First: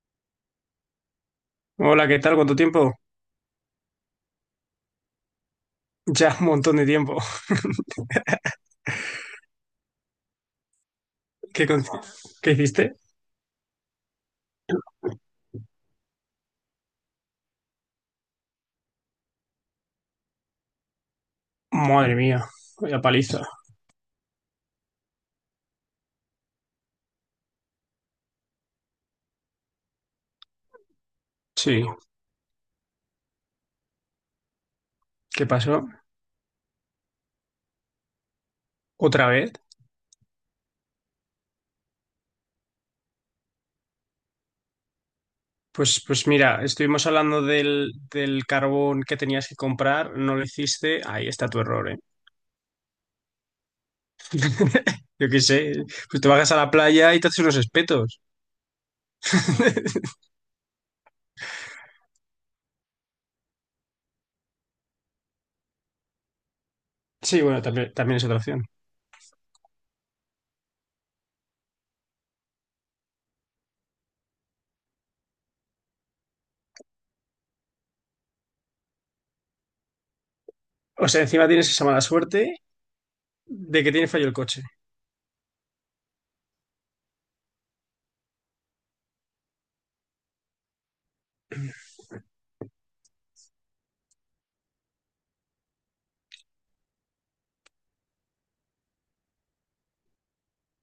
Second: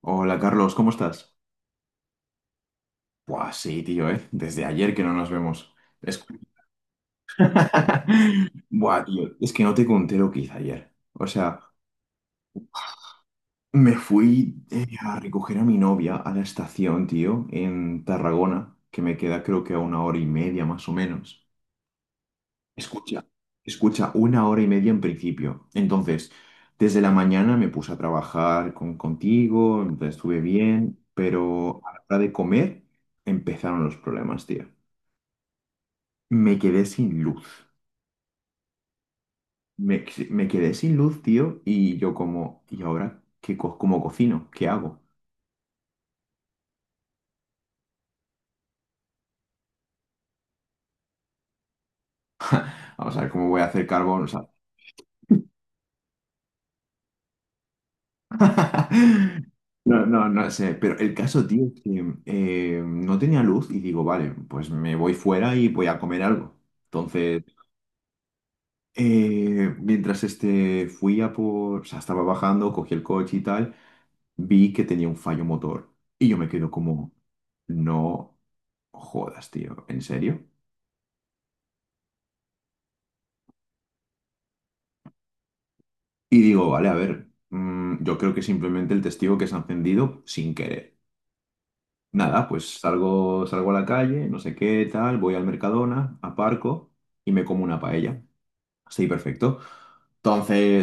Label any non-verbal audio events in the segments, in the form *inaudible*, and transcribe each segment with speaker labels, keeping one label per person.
Speaker 1: Hola Carlos, ¿cómo estás?
Speaker 2: Hola, ¿qué tal? ¿Cuánto tiempo?
Speaker 1: Buah, sí, tío, ¿eh? Desde ayer que no nos vemos. Es...
Speaker 2: Ya un montón de tiempo. *laughs*
Speaker 1: *laughs* Buah, tío, es que no te conté lo que hice ayer. O sea,
Speaker 2: ¿Qué, qué hiciste?
Speaker 1: me fui a recoger a mi novia a la estación, tío, en Tarragona, que me queda creo que a una hora y media más o menos.
Speaker 2: Madre mía, la
Speaker 1: Escucha,
Speaker 2: paliza.
Speaker 1: escucha, una hora y media en principio. Entonces, desde la mañana me puse a trabajar contigo, entonces estuve bien, pero
Speaker 2: Sí,
Speaker 1: a la hora de comer empezaron los problemas, tío.
Speaker 2: ¿qué pasó?
Speaker 1: Me quedé sin luz.
Speaker 2: ¿Otra vez?
Speaker 1: Me quedé sin luz, tío, y yo como, ¿y ahora qué cómo cocino? ¿Qué hago?
Speaker 2: Pues mira, estuvimos hablando del carbón que tenías que comprar, no lo hiciste. Ahí está tu error, ¿eh?
Speaker 1: Vamos a ver cómo voy a hacer carbón, o sea.
Speaker 2: *laughs* Yo qué sé, pues te bajas a la playa y te haces unos espetos.
Speaker 1: *laughs* No,
Speaker 2: *laughs*
Speaker 1: no, no sé, pero el caso, tío, es que no tenía luz y digo, vale, pues me voy fuera y voy a comer algo.
Speaker 2: Sí,
Speaker 1: Entonces,
Speaker 2: bueno, también, también es otra opción.
Speaker 1: mientras fui a por, o sea, estaba bajando, cogí el coche y tal, vi que tenía un fallo motor y yo me quedo como, no jodas, tío, ¿en serio?
Speaker 2: O sea, encima tienes esa mala suerte de que tiene fallo el coche.
Speaker 1: Y digo, vale, a ver, yo creo que simplemente el testigo que se ha encendido sin querer. Nada, pues salgo a la calle, no sé qué, tal, voy al Mercadona, aparco y me como una paella. Así, perfecto.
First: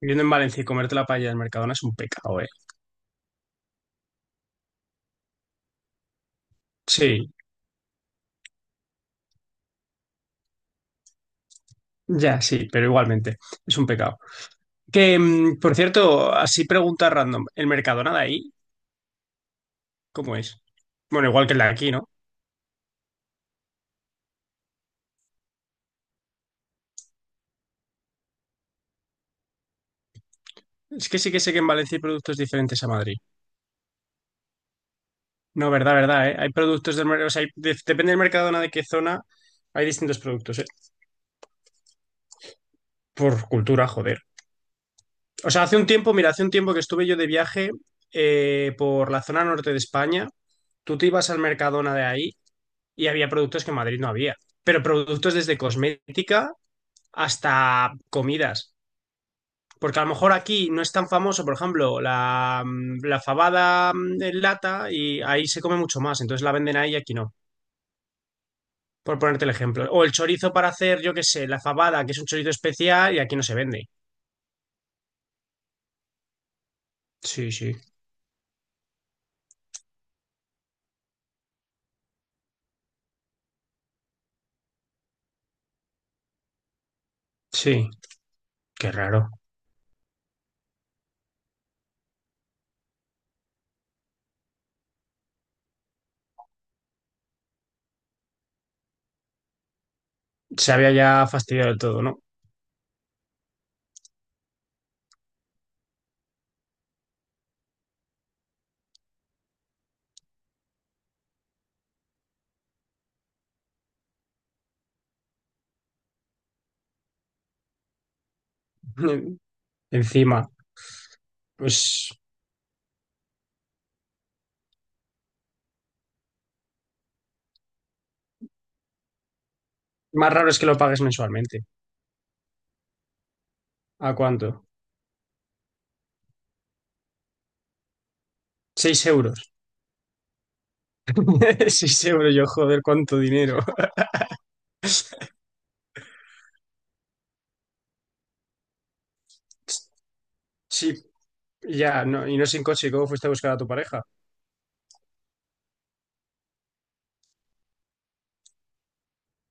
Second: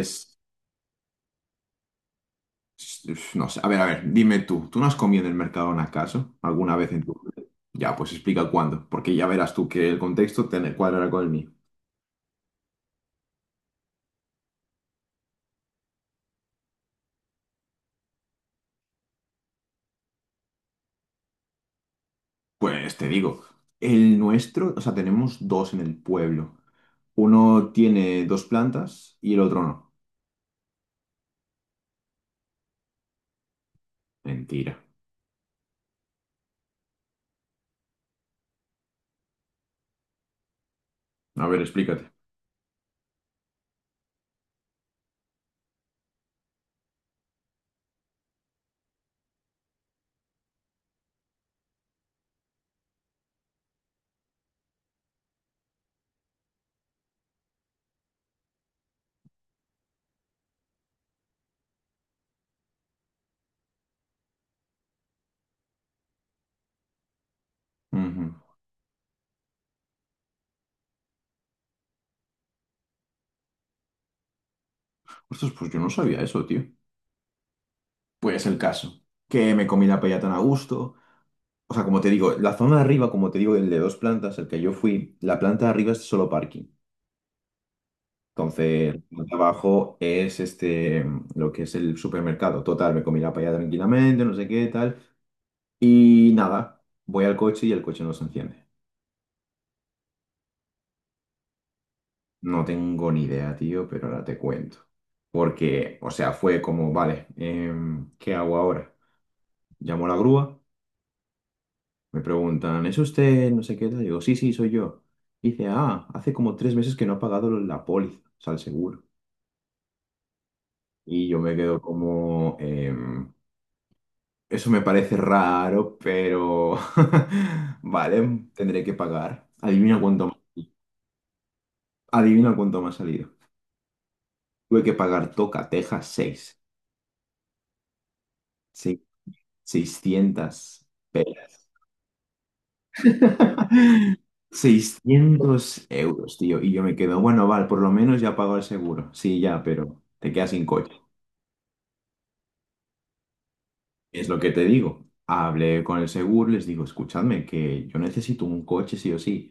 Speaker 2: Viviendo en Valencia y comerte la paella del Mercadona es un pecado, ¿eh?
Speaker 1: s- no sé, a ver, dime tú, ¿tú no has comido en el Mercadona acaso alguna vez en tu
Speaker 2: Sí.
Speaker 1: vida? Ya, pues explica cuándo, porque ya verás tú que el contexto te cuadra con el mío.
Speaker 2: Ya, sí, pero igualmente, es un pecado. Que, por cierto, así pregunta random, ¿el Mercadona de ahí cómo es? Bueno, igual que el de aquí, ¿no?
Speaker 1: Pues te digo, el nuestro, o sea, tenemos dos en el pueblo. Uno tiene dos plantas y el otro no.
Speaker 2: Es que sí que sé que en Valencia hay productos diferentes a Madrid.
Speaker 1: Mentira.
Speaker 2: No, verdad, verdad, ¿eh? Hay productos del mercado, o sea, depende del Mercadona de qué zona, hay distintos productos, ¿eh?
Speaker 1: A ver, explícate.
Speaker 2: Por cultura, joder. O sea, hace un tiempo, mira, hace un tiempo que estuve yo de viaje por la zona norte de España, tú te ibas al Mercadona de ahí y había productos que en Madrid no había, pero productos desde cosmética hasta comidas. Porque a lo mejor aquí no es tan famoso, por ejemplo, la fabada en lata y ahí se come mucho más, entonces la venden ahí y aquí no,
Speaker 1: Ujú.
Speaker 2: por ponerte el ejemplo. O el chorizo para hacer, yo qué sé, la fabada, que es un chorizo especial y aquí no se vende.
Speaker 1: Ostras, pues yo no sabía eso, tío.
Speaker 2: Sí, sí,
Speaker 1: Pues el caso, que me comí la paella tan a gusto. O sea, como te digo, la zona de arriba, como te digo, el de dos plantas, el que yo fui, la planta de arriba es solo parking.
Speaker 2: sí, qué
Speaker 1: Entonces, la
Speaker 2: raro.
Speaker 1: planta de abajo es lo que es el supermercado. Total, me comí la paella tranquilamente, no sé qué, tal. Y nada, voy al coche y el coche no se enciende.
Speaker 2: Se había ya fastidiado del todo, ¿no?
Speaker 1: No tengo ni idea, tío, pero ahora te cuento. Porque, o sea, fue como, vale, ¿qué hago ahora? Llamo a la grúa, me preguntan, ¿es usted no sé qué? Tal?". Digo, sí, sí, soy yo. Dice, ah, hace como 3 meses que no ha pagado la póliza, o sea, el seguro.
Speaker 2: *laughs* Encima,
Speaker 1: Y yo me quedo
Speaker 2: pues
Speaker 1: como, eso me parece raro, pero *laughs* vale, tendré que pagar.
Speaker 2: más raro es que lo pagues mensualmente.
Speaker 1: Adivina cuánto me ha salido.
Speaker 2: ¿A cuánto?
Speaker 1: Tuve que pagar Toca, Texas, 6,
Speaker 2: 6 euros.
Speaker 1: 600 pelas.
Speaker 2: *laughs* 6 euros, yo joder, cuánto dinero. *laughs*
Speaker 1: *laughs* 600 euros, tío. Y yo me quedo, bueno, vale, por lo menos ya pago el seguro. Sí, ya, pero te quedas sin
Speaker 2: Sí.
Speaker 1: coche.
Speaker 2: Ya, no, y no sin coche, ¿cómo fuiste a buscar a tu pareja?
Speaker 1: Es lo que te digo. Hablé con el seguro, les digo, escuchadme, que yo necesito un coche sí o sí.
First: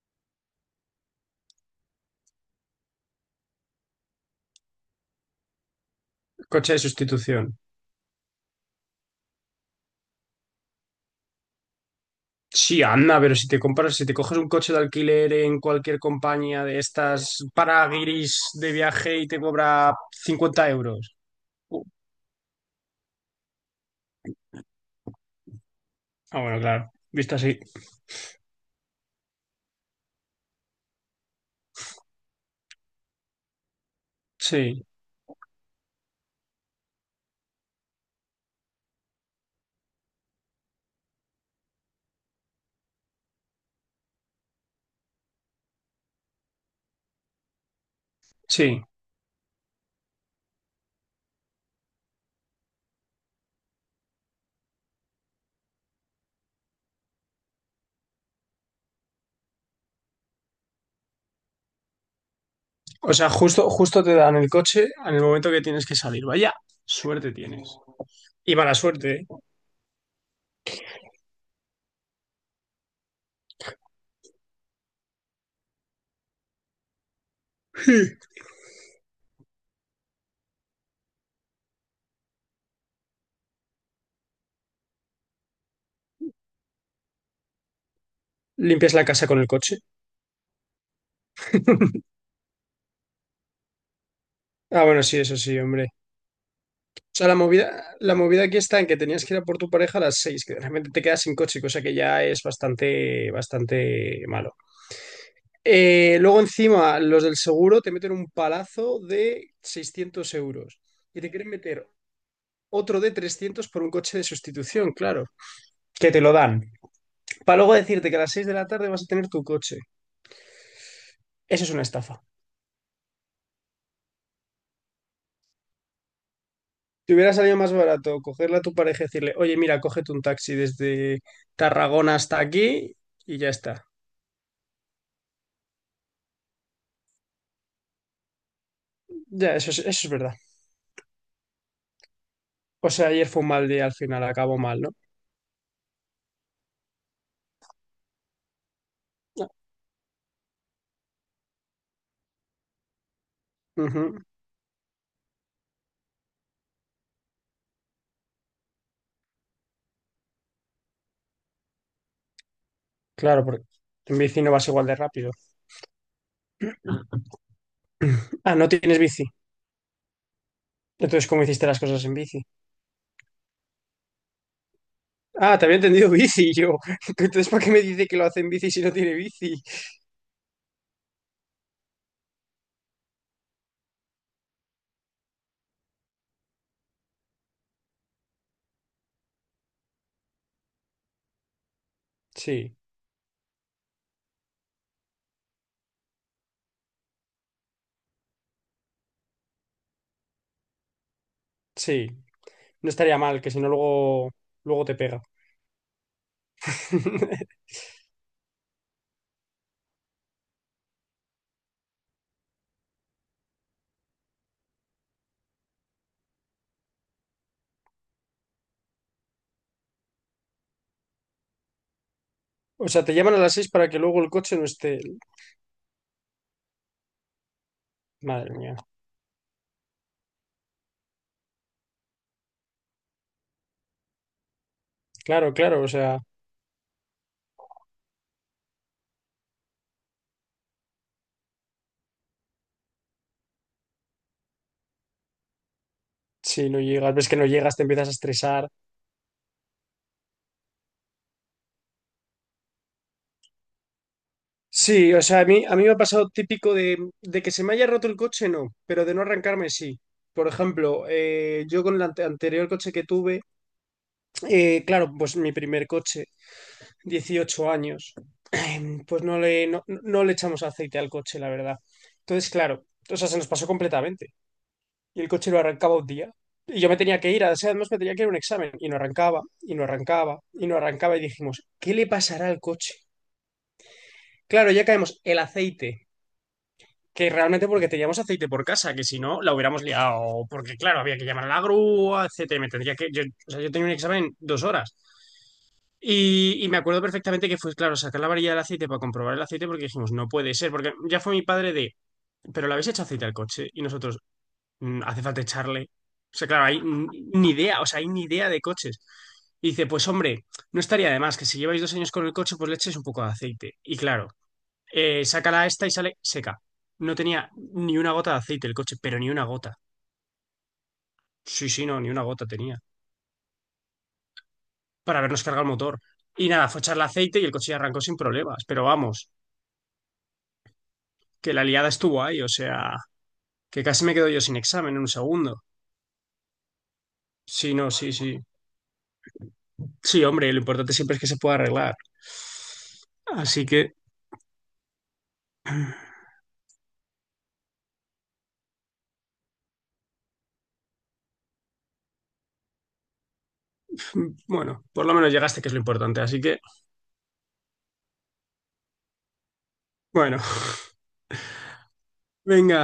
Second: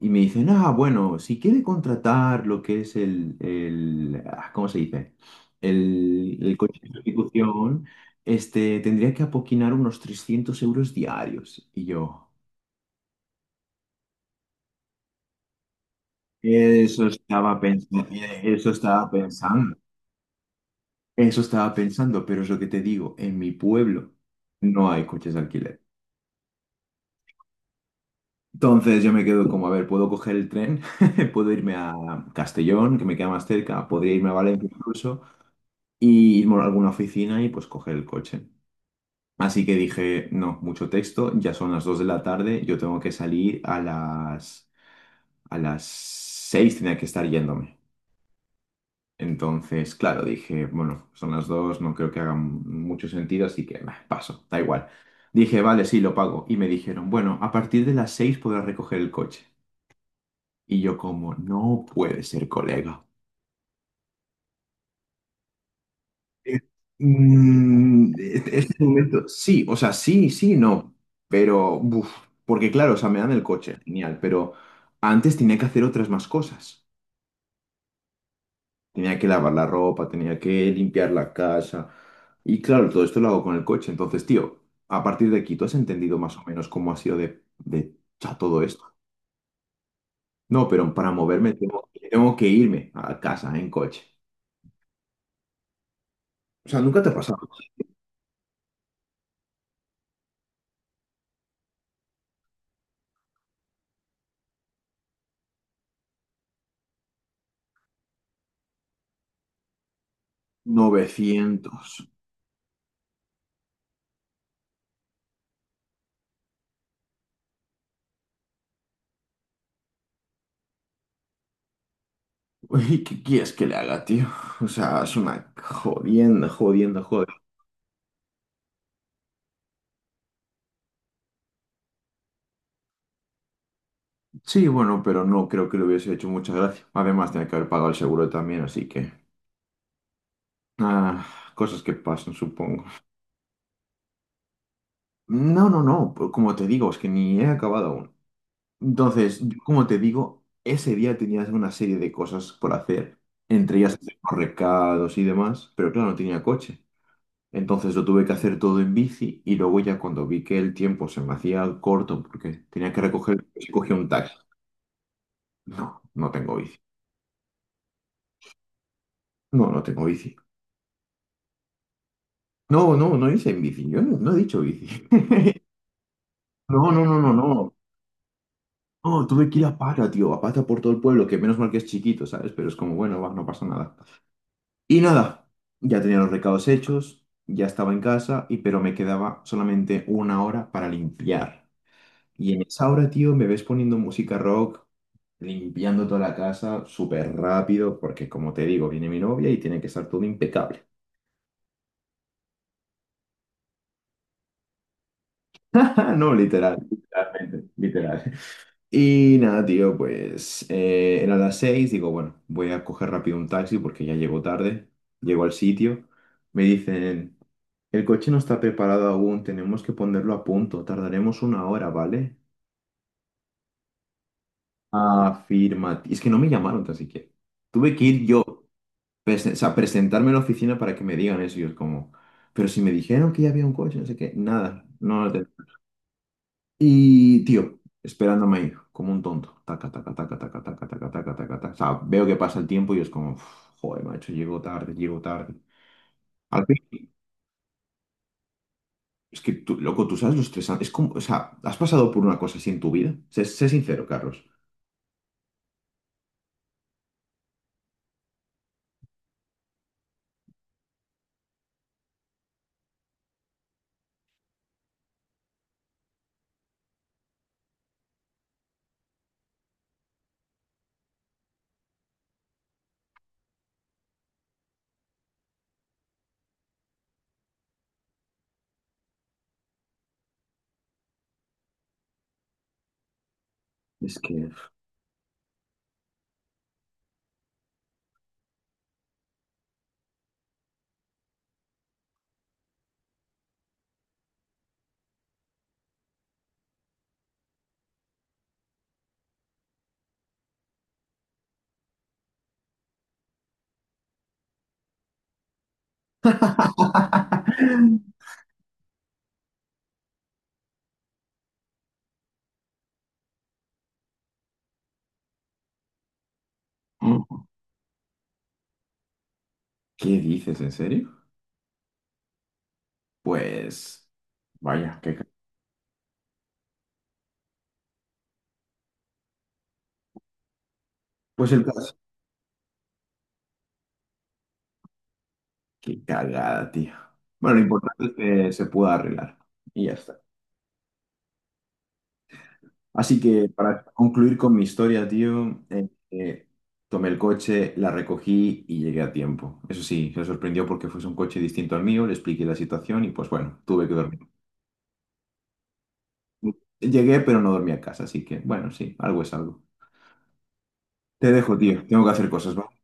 Speaker 1: Y me dicen, ah, bueno, si quiere contratar lo que es ¿cómo se dice? El
Speaker 2: Coche de
Speaker 1: coche de
Speaker 2: sustitución.
Speaker 1: sustitución, tendría que apoquinar unos 300 € diarios. Y yo,
Speaker 2: Sí, anda, pero si te compras, si te coges un coche de alquiler en cualquier compañía de
Speaker 1: eso
Speaker 2: estas
Speaker 1: estaba
Speaker 2: para
Speaker 1: pensando,
Speaker 2: guiris
Speaker 1: eso
Speaker 2: de
Speaker 1: estaba
Speaker 2: viaje y te
Speaker 1: pensando.
Speaker 2: cobra 50 euros.
Speaker 1: Eso estaba
Speaker 2: Uh,
Speaker 1: pensando, pero es lo que te digo, en mi pueblo no hay coches de alquiler.
Speaker 2: Ah, bueno, claro, visto así.
Speaker 1: Entonces yo me quedo como, a ver, puedo coger el tren, *laughs* puedo irme a Castellón, que me queda más cerca, podría irme a Valencia
Speaker 2: Sí,
Speaker 1: incluso, y irme a alguna oficina y pues coger el coche. Así que dije, no, mucho texto, ya son las 2 de la tarde, yo tengo que salir a las, 6 tenía que estar yéndome.
Speaker 2: sí.
Speaker 1: Entonces, claro, dije, bueno, son las dos, no creo que hagan mucho sentido, así que bah, paso, da igual. Dije, vale, sí, lo pago. Y me dijeron, bueno, a partir de las seis podrás recoger el coche. Y yo como, no puede ser, colega.
Speaker 2: O sea, justo, justo te dan el coche en el momento que tienes que salir. Vaya,
Speaker 1: Eh,
Speaker 2: suerte tienes. Y mala
Speaker 1: este
Speaker 2: suerte, ¿eh?
Speaker 1: momento, sí, o sea, sí, sí, no. Pero, buf, porque claro, o sea, me dan el coche, genial, pero antes tenía que hacer otras más cosas.
Speaker 2: *laughs*
Speaker 1: Tenía que lavar la ropa, tenía que limpiar la casa. Y claro, todo esto lo hago con el coche. Entonces, tío, a partir de aquí, ¿tú has entendido más o menos cómo ha sido todo esto?
Speaker 2: Limpias la casa con el coche.
Speaker 1: No, pero para moverme tengo que irme a casa en coche.
Speaker 2: Ah, bueno, sí, eso sí, hombre.
Speaker 1: O sea, nunca
Speaker 2: O
Speaker 1: te ha
Speaker 2: sea,
Speaker 1: pasado.
Speaker 2: la movida aquí está en que tenías que ir a por tu pareja a las 6, que realmente te quedas sin coche, cosa que ya es bastante, bastante malo. Luego encima, los del seguro te meten un palazo de 600 euros y te quieren
Speaker 1: 900.
Speaker 2: meter otro de 300 por un coche de sustitución, claro, que te lo dan. Para luego decirte que a las 6 de la tarde vas a tener tu coche. Eso es una estafa.
Speaker 1: *laughs* Uy, ¿qué quieres que le haga, tío? O sea, es una jodienda, jodienda,
Speaker 2: Te
Speaker 1: joder.
Speaker 2: hubiera salido más barato cogerle a tu pareja y decirle, oye, mira, cógete un taxi desde Tarragona hasta aquí y ya está.
Speaker 1: Sí, bueno, pero no creo que le hubiese hecho mucha gracia. Además, tenía que haber pagado el seguro también, así que...
Speaker 2: Ya, eso es verdad.
Speaker 1: ah, cosas que pasan, supongo.
Speaker 2: O sea, ayer fue un mal día al final, acabó mal, ¿no?
Speaker 1: No, no, no, pues como te digo, es que ni he acabado aún. Entonces, yo, como te digo, ese día tenías una serie de cosas por hacer, entre ellas hacer
Speaker 2: Ujú.
Speaker 1: los recados y demás, pero claro, no tenía coche. Entonces lo tuve que hacer todo en bici y luego ya cuando vi que el tiempo se me hacía corto porque tenía que
Speaker 2: Claro,
Speaker 1: recoger,
Speaker 2: porque
Speaker 1: cogí un
Speaker 2: en
Speaker 1: taxi.
Speaker 2: bici no vas igual de rápido.
Speaker 1: No, no tengo bici.
Speaker 2: Ah, no tienes bici.
Speaker 1: No, no tengo bici.
Speaker 2: Entonces, ¿cómo hiciste las cosas en bici?
Speaker 1: No, no, no hice en bici. Yo no, no he dicho bici. *laughs*
Speaker 2: Ah, te había entendido bici yo.
Speaker 1: No, no,
Speaker 2: *laughs*
Speaker 1: no, no,
Speaker 2: Entonces, ¿para qué
Speaker 1: no.
Speaker 2: me dice que lo hace en bici si no tiene
Speaker 1: No, tuve que
Speaker 2: bici?
Speaker 1: ir a pata, tío, a pata por todo el pueblo, que menos mal que es chiquito, ¿sabes? Pero es como, bueno, va, no pasa nada. Y nada, ya tenía los recados hechos, ya estaba en casa, y pero me quedaba solamente una hora para limpiar. Y en
Speaker 2: Sí,
Speaker 1: esa hora, tío, me ves poniendo música rock, limpiando toda la casa súper rápido, porque como te digo, viene mi novia y tiene que estar todo impecable.
Speaker 2: sí. No estaría mal, que si no luego, luego te pega.
Speaker 1: *laughs* No, literal,
Speaker 2: *laughs*
Speaker 1: literalmente, literal. Y nada, tío, pues era las seis, digo, bueno, voy a coger rápido un taxi porque ya llego tarde, llego al sitio, me dicen, el coche no está preparado aún, tenemos que ponerlo a punto, tardaremos una hora, ¿vale?
Speaker 2: O sea, te llaman a las seis para que luego el coche no esté.
Speaker 1: Afirma, es que no me llamaron tan siquiera, tuve que ir yo,
Speaker 2: Madre mía.
Speaker 1: o sea, presentarme en la oficina para que me digan eso, y yo es como, pero si me dijeron que ya había un coche, no sé qué, nada, no lo
Speaker 2: Claro,
Speaker 1: tenemos.
Speaker 2: claro, o sea,
Speaker 1: Y, tío, esperándome ahí, como un tonto. Taca, taca, taca, taca, taca, taca, taca, taca, taca. O sea, veo que pasa el tiempo y es como, "Uf, joder, macho, llego tarde, llego tarde. Al
Speaker 2: si no
Speaker 1: fin,
Speaker 2: llegas, ves que no llegas, te empiezas a estresar.
Speaker 1: es que tú, loco, tú sabes lo estresante. Es como, o sea, ¿has pasado por una cosa así en tu vida? Sé sincero, Carlos.
Speaker 2: Sí, o sea, a mí me ha pasado típico de que se me haya roto el coche, no, pero de no arrancarme, sí. Por ejemplo, yo con el anterior coche que tuve, claro, pues mi primer coche, 18 años, *clears throat* pues no le echamos aceite al coche, la verdad. Entonces, claro, o sea, se nos pasó completamente. Y el coche lo arrancaba un día. Y yo me tenía que ir, o sea, además me tenía que ir a un examen. Y no arrancaba, y no arrancaba, y no arrancaba. Y dijimos, ¿qué le pasará al coche?
Speaker 1: Es que...
Speaker 2: Claro, ya caemos, el aceite. Que realmente porque teníamos aceite por casa, que si no, la hubiéramos liado. Porque, claro, había que llamar a la grúa, etcétera. Me tendría que. Yo, o sea, yo tenía un examen en 2 horas. Y me acuerdo perfectamente que fue, claro, sacar la varilla del aceite para comprobar el aceite, porque dijimos, no puede ser. Porque ya fue mi padre de, pero le habéis hecho aceite al coche. Y nosotros, Hace falta echarle". O sea, claro, ni idea, o sea, hay ni
Speaker 1: *laughs*
Speaker 2: idea de coches. Y dice, pues hombre, no estaría de más que si lleváis 2 años con el coche, pues le echéis un poco de aceite. Y claro saca la esta y sale seca. No tenía ni una gota de aceite el coche, pero ni una gota.
Speaker 1: ¿Qué dices, en serio?
Speaker 2: Sí, sí, no, ni una gota tenía.
Speaker 1: Pues, vaya, qué...
Speaker 2: Para habernos cargado el motor. Y nada, fue echarle aceite y el coche ya arrancó sin problemas. Pero vamos,
Speaker 1: Pues
Speaker 2: que
Speaker 1: el
Speaker 2: la liada
Speaker 1: caso,
Speaker 2: estuvo ahí, o sea, que casi me quedo yo sin examen en un segundo.
Speaker 1: qué cagada, tío. Bueno, lo
Speaker 2: Sí, no,
Speaker 1: importante
Speaker 2: sí,
Speaker 1: es
Speaker 2: sí.
Speaker 1: que se pueda arreglar. Y ya está.
Speaker 2: Sí, hombre, lo importante siempre es que se pueda arreglar.
Speaker 1: Así que
Speaker 2: Así
Speaker 1: para
Speaker 2: que,
Speaker 1: concluir con mi historia, tío, tomé el coche, la recogí y llegué a tiempo. Eso sí, se sorprendió porque fuese un coche distinto al mío, le expliqué la situación y pues bueno, tuve que dormir.
Speaker 2: bueno, por lo menos llegaste, que es lo importante. Así que,
Speaker 1: Llegué, pero no dormí a casa, así que bueno, sí, algo es algo.
Speaker 2: bueno, *laughs*
Speaker 1: Te dejo, tío, tengo que hacer cosas. ¿Va?
Speaker 2: venga.